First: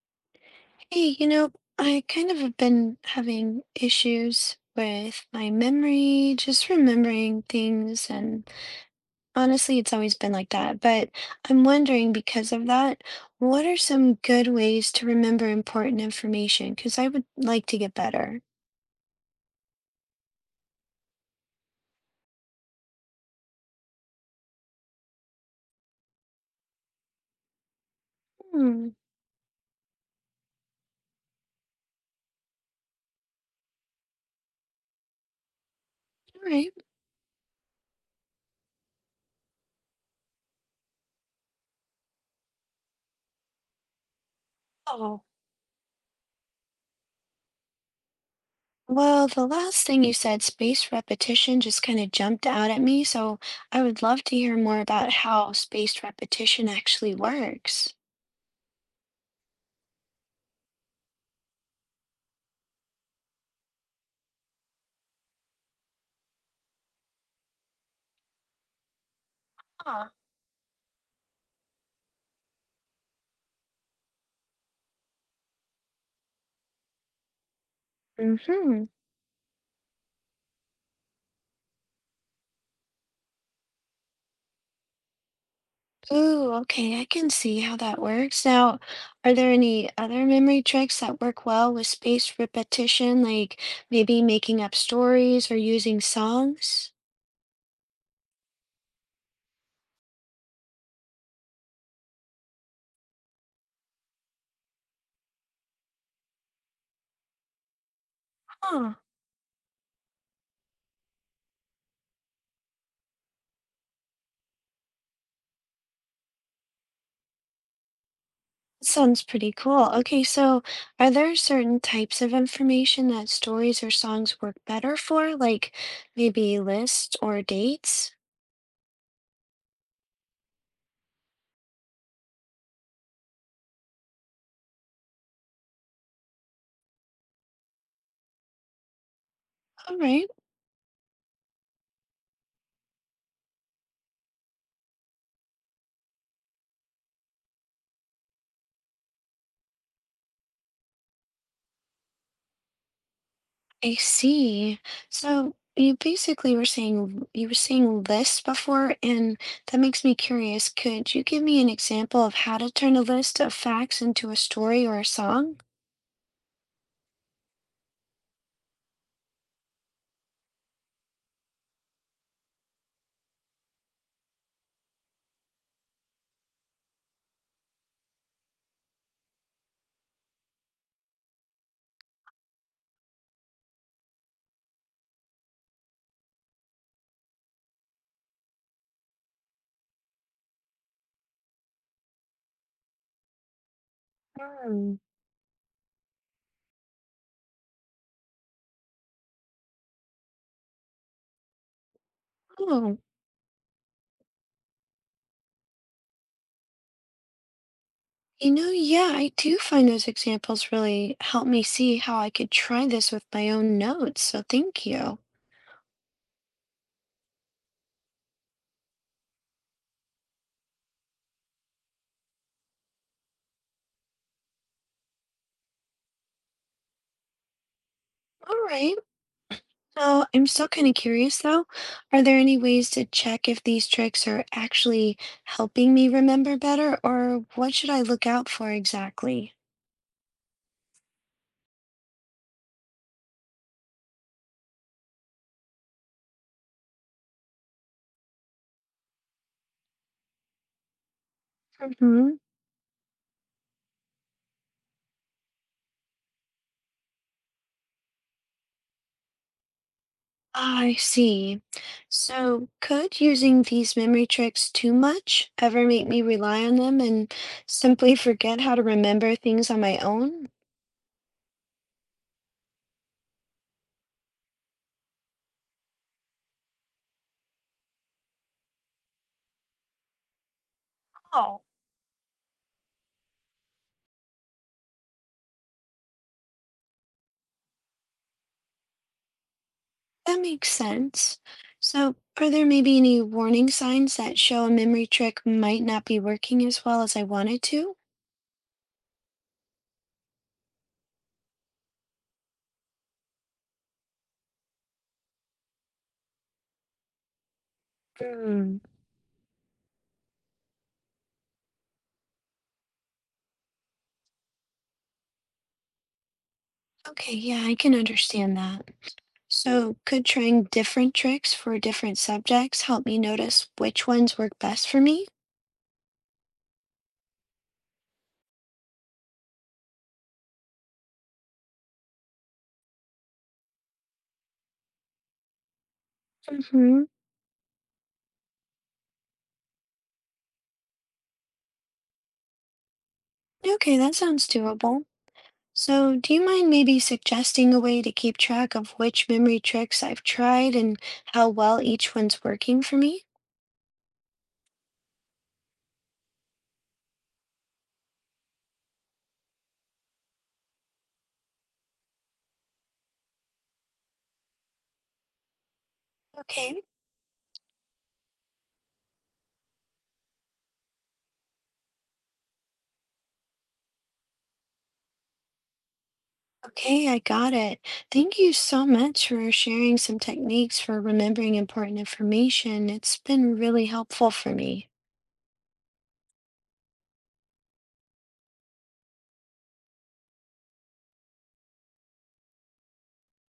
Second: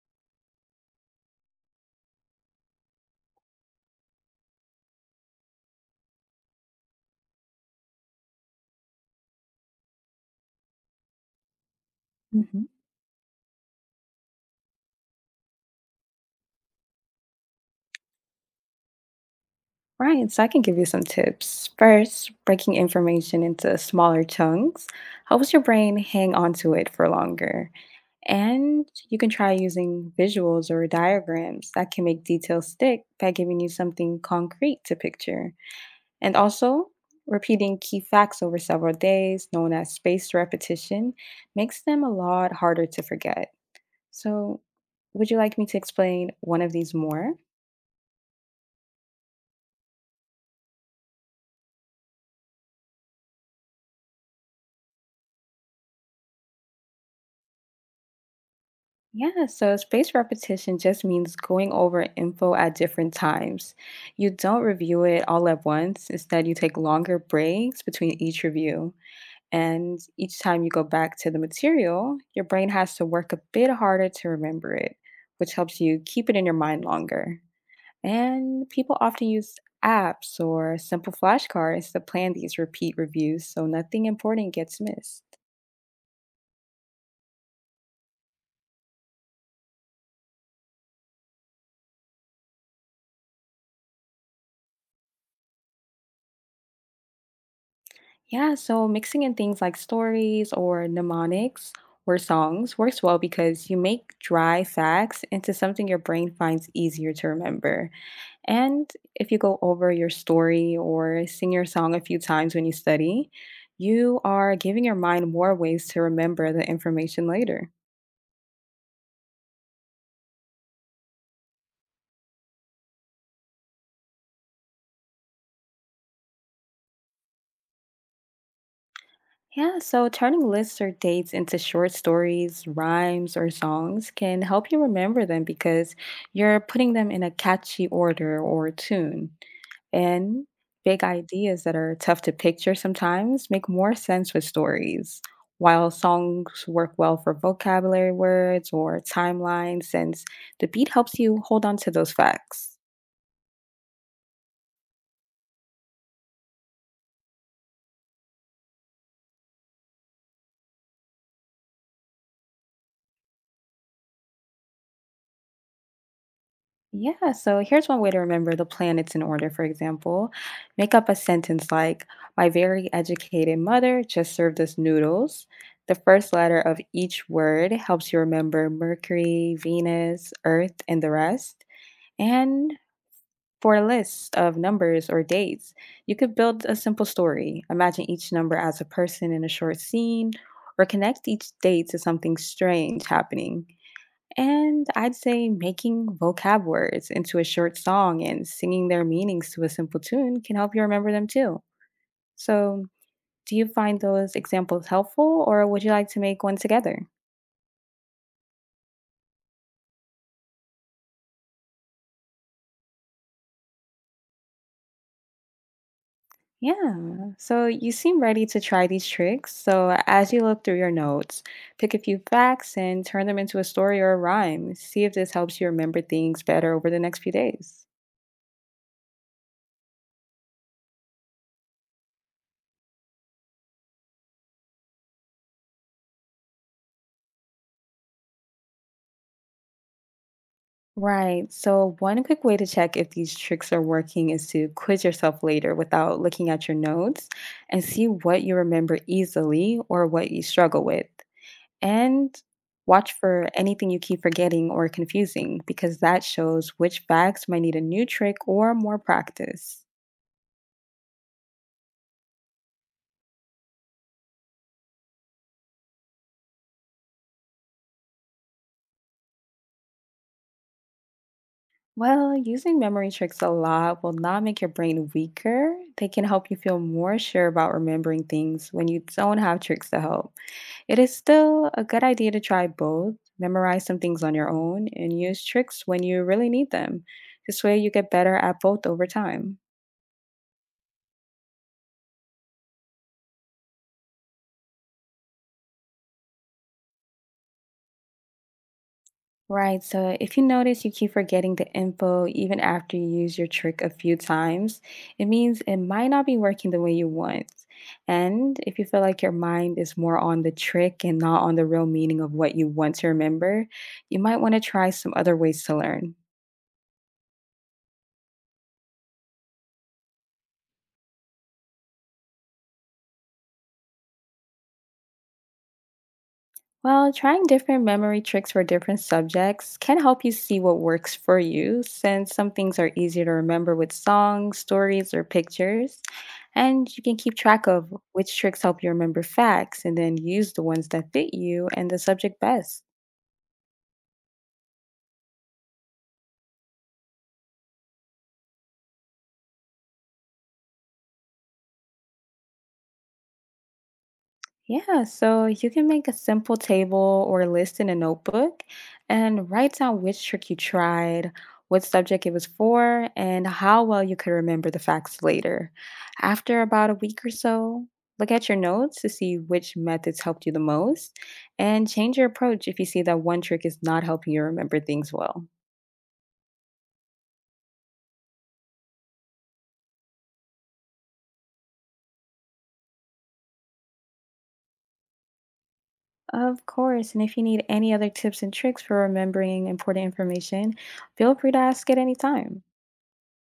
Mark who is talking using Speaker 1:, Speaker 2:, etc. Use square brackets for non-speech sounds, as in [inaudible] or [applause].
Speaker 1: Hey, you know, I kind of have been having issues with my memory, just remembering things, and honestly, it's always been like that. But I'm wondering because
Speaker 2: Mhm.
Speaker 1: of that, what are some good ways to remember important information? Because I would like to get better.
Speaker 2: Right, so I can give you some tips. First, breaking information into smaller chunks helps your brain hang on to it for longer. And
Speaker 1: Hmm,
Speaker 2: you can try using visuals or diagrams that can make details stick by giving you something concrete to picture. And
Speaker 1: all right.
Speaker 2: also, repeating key facts over several days, known as spaced repetition, makes them a lot harder to forget. So,
Speaker 1: Oh.
Speaker 2: would you like me to explain one of these more?
Speaker 1: Well, the last thing you said, spaced repetition, just kind of jumped out at me, so I would love to hear more about how spaced repetition actually works.
Speaker 2: Yeah, so spaced repetition just means going over info at different times. You don't review it all at once. Instead, you take longer breaks between each review. And
Speaker 1: Ah.
Speaker 2: each time you go back to the material, your brain has to work a bit harder to remember it, which helps you keep it in your mind longer. And
Speaker 1: Mm-hmm.
Speaker 2: people often use apps or simple flashcards to plan these repeat reviews so nothing important gets missed.
Speaker 1: Ooh, okay, I can see how that works. Now, are there any other memory tricks that work well with spaced repetition, like maybe making up stories or using songs?
Speaker 2: Yeah, so mixing in things like stories or mnemonics or songs works well because you make dry facts into something your brain finds easier to remember. And
Speaker 1: Huh,
Speaker 2: if you go over your story or sing your song a few times when you study, you are giving your mind more ways to remember the information later.
Speaker 1: sounds pretty cool. Okay, so are there certain types of information that stories or songs work better for, like maybe lists or dates?
Speaker 2: Yeah, so turning lists or dates into short stories, rhymes, or songs can help you remember them because you're putting them in a catchy order or tune.
Speaker 1: All right.
Speaker 2: And big ideas that are tough to picture sometimes make more sense with stories, while songs work well for vocabulary words or timelines, since the beat helps you hold on to those facts.
Speaker 1: I see. So you basically were saying list before, and that makes me curious. Could you give me an example of how to turn a list of facts into a story or a song?
Speaker 2: Yeah, so here's one way to remember the planets in order, for example. Make up a sentence like, my very educated mother just served us noodles. The first letter of each word helps you remember Mercury, Venus, Earth, and the rest. And for a list of numbers or dates, you could build a simple story. Imagine each number as a person in a short scene, or connect each date to something strange happening. And
Speaker 1: Hmm.
Speaker 2: I'd say making vocab words into a short song and singing their meanings to a simple tune can help you remember them too. So,
Speaker 1: Oh,
Speaker 2: do you find those examples helpful, or would you like to make one together?
Speaker 1: yeah, I do find those examples really help me see how I could try this with my own notes. So thank you.
Speaker 2: Yeah, so you seem ready to try these tricks. So, as you look through your notes, pick a few facts and turn them into a story or a rhyme. See if this helps you remember things better over the next few days.
Speaker 1: All right. So I'm still kind of curious though. Are there any ways to check if these tricks are actually helping me remember better, or what should I look out for exactly?
Speaker 2: Right, so one quick way to check if these tricks are working is to quiz yourself later without looking at your notes and see what you remember easily or what you struggle with.
Speaker 1: Hmm.
Speaker 2: And watch for anything you keep forgetting or confusing because that shows which facts might need a new trick or more practice.
Speaker 1: I see. So could using these memory tricks too much ever make me rely on them and simply [laughs] forget how to remember things on my own?
Speaker 2: Well, using memory tricks a lot will not make your brain weaker. They can help you feel more sure about remembering things when you don't have tricks to help. It is
Speaker 1: Oh,
Speaker 2: still a good idea to try both. Memorize some things on your own and use tricks when you really need them. This way, you get better at both over time.
Speaker 1: that makes sense. So are there maybe any warning signs that show a memory trick might not be working as well as I want it to?
Speaker 2: Right. So if you notice you keep forgetting the info even after you use your trick a few times, it means it might not be working the way you want. And
Speaker 1: Hmm.
Speaker 2: if you feel like your mind is more on the trick and not on the real meaning of what you want to remember, you might want to try some other ways to learn.
Speaker 1: Okay, yeah, I can understand that. So, could trying different tricks for different subjects help me notice which ones work best for me?
Speaker 2: Well, trying different memory tricks for different subjects can help you see what works for you, since some things are easier to remember with songs, stories, or pictures. And you
Speaker 1: Mm-hmm.
Speaker 2: can keep track of which tricks help you remember facts and then use the ones that fit you and the subject best.
Speaker 1: Okay, that sounds doable. So, do you mind maybe suggesting a way to keep track of which memory tricks I've tried and how well each one's working for me?
Speaker 2: Yeah, so you can make a simple table or list in a notebook and write down which trick you tried, what subject it was for, and how well you could remember the facts later. After
Speaker 1: Okay,
Speaker 2: about a week or so, look at your notes to see which methods helped you the most and change your approach if you see that one trick is not helping you remember things well.
Speaker 1: okay, I got it. Thank you so much for sharing some techniques for remembering important information. It's been really helpful for me.
Speaker 2: Of course, and if you need any other tips and tricks for remembering important information, feel free to ask at any time.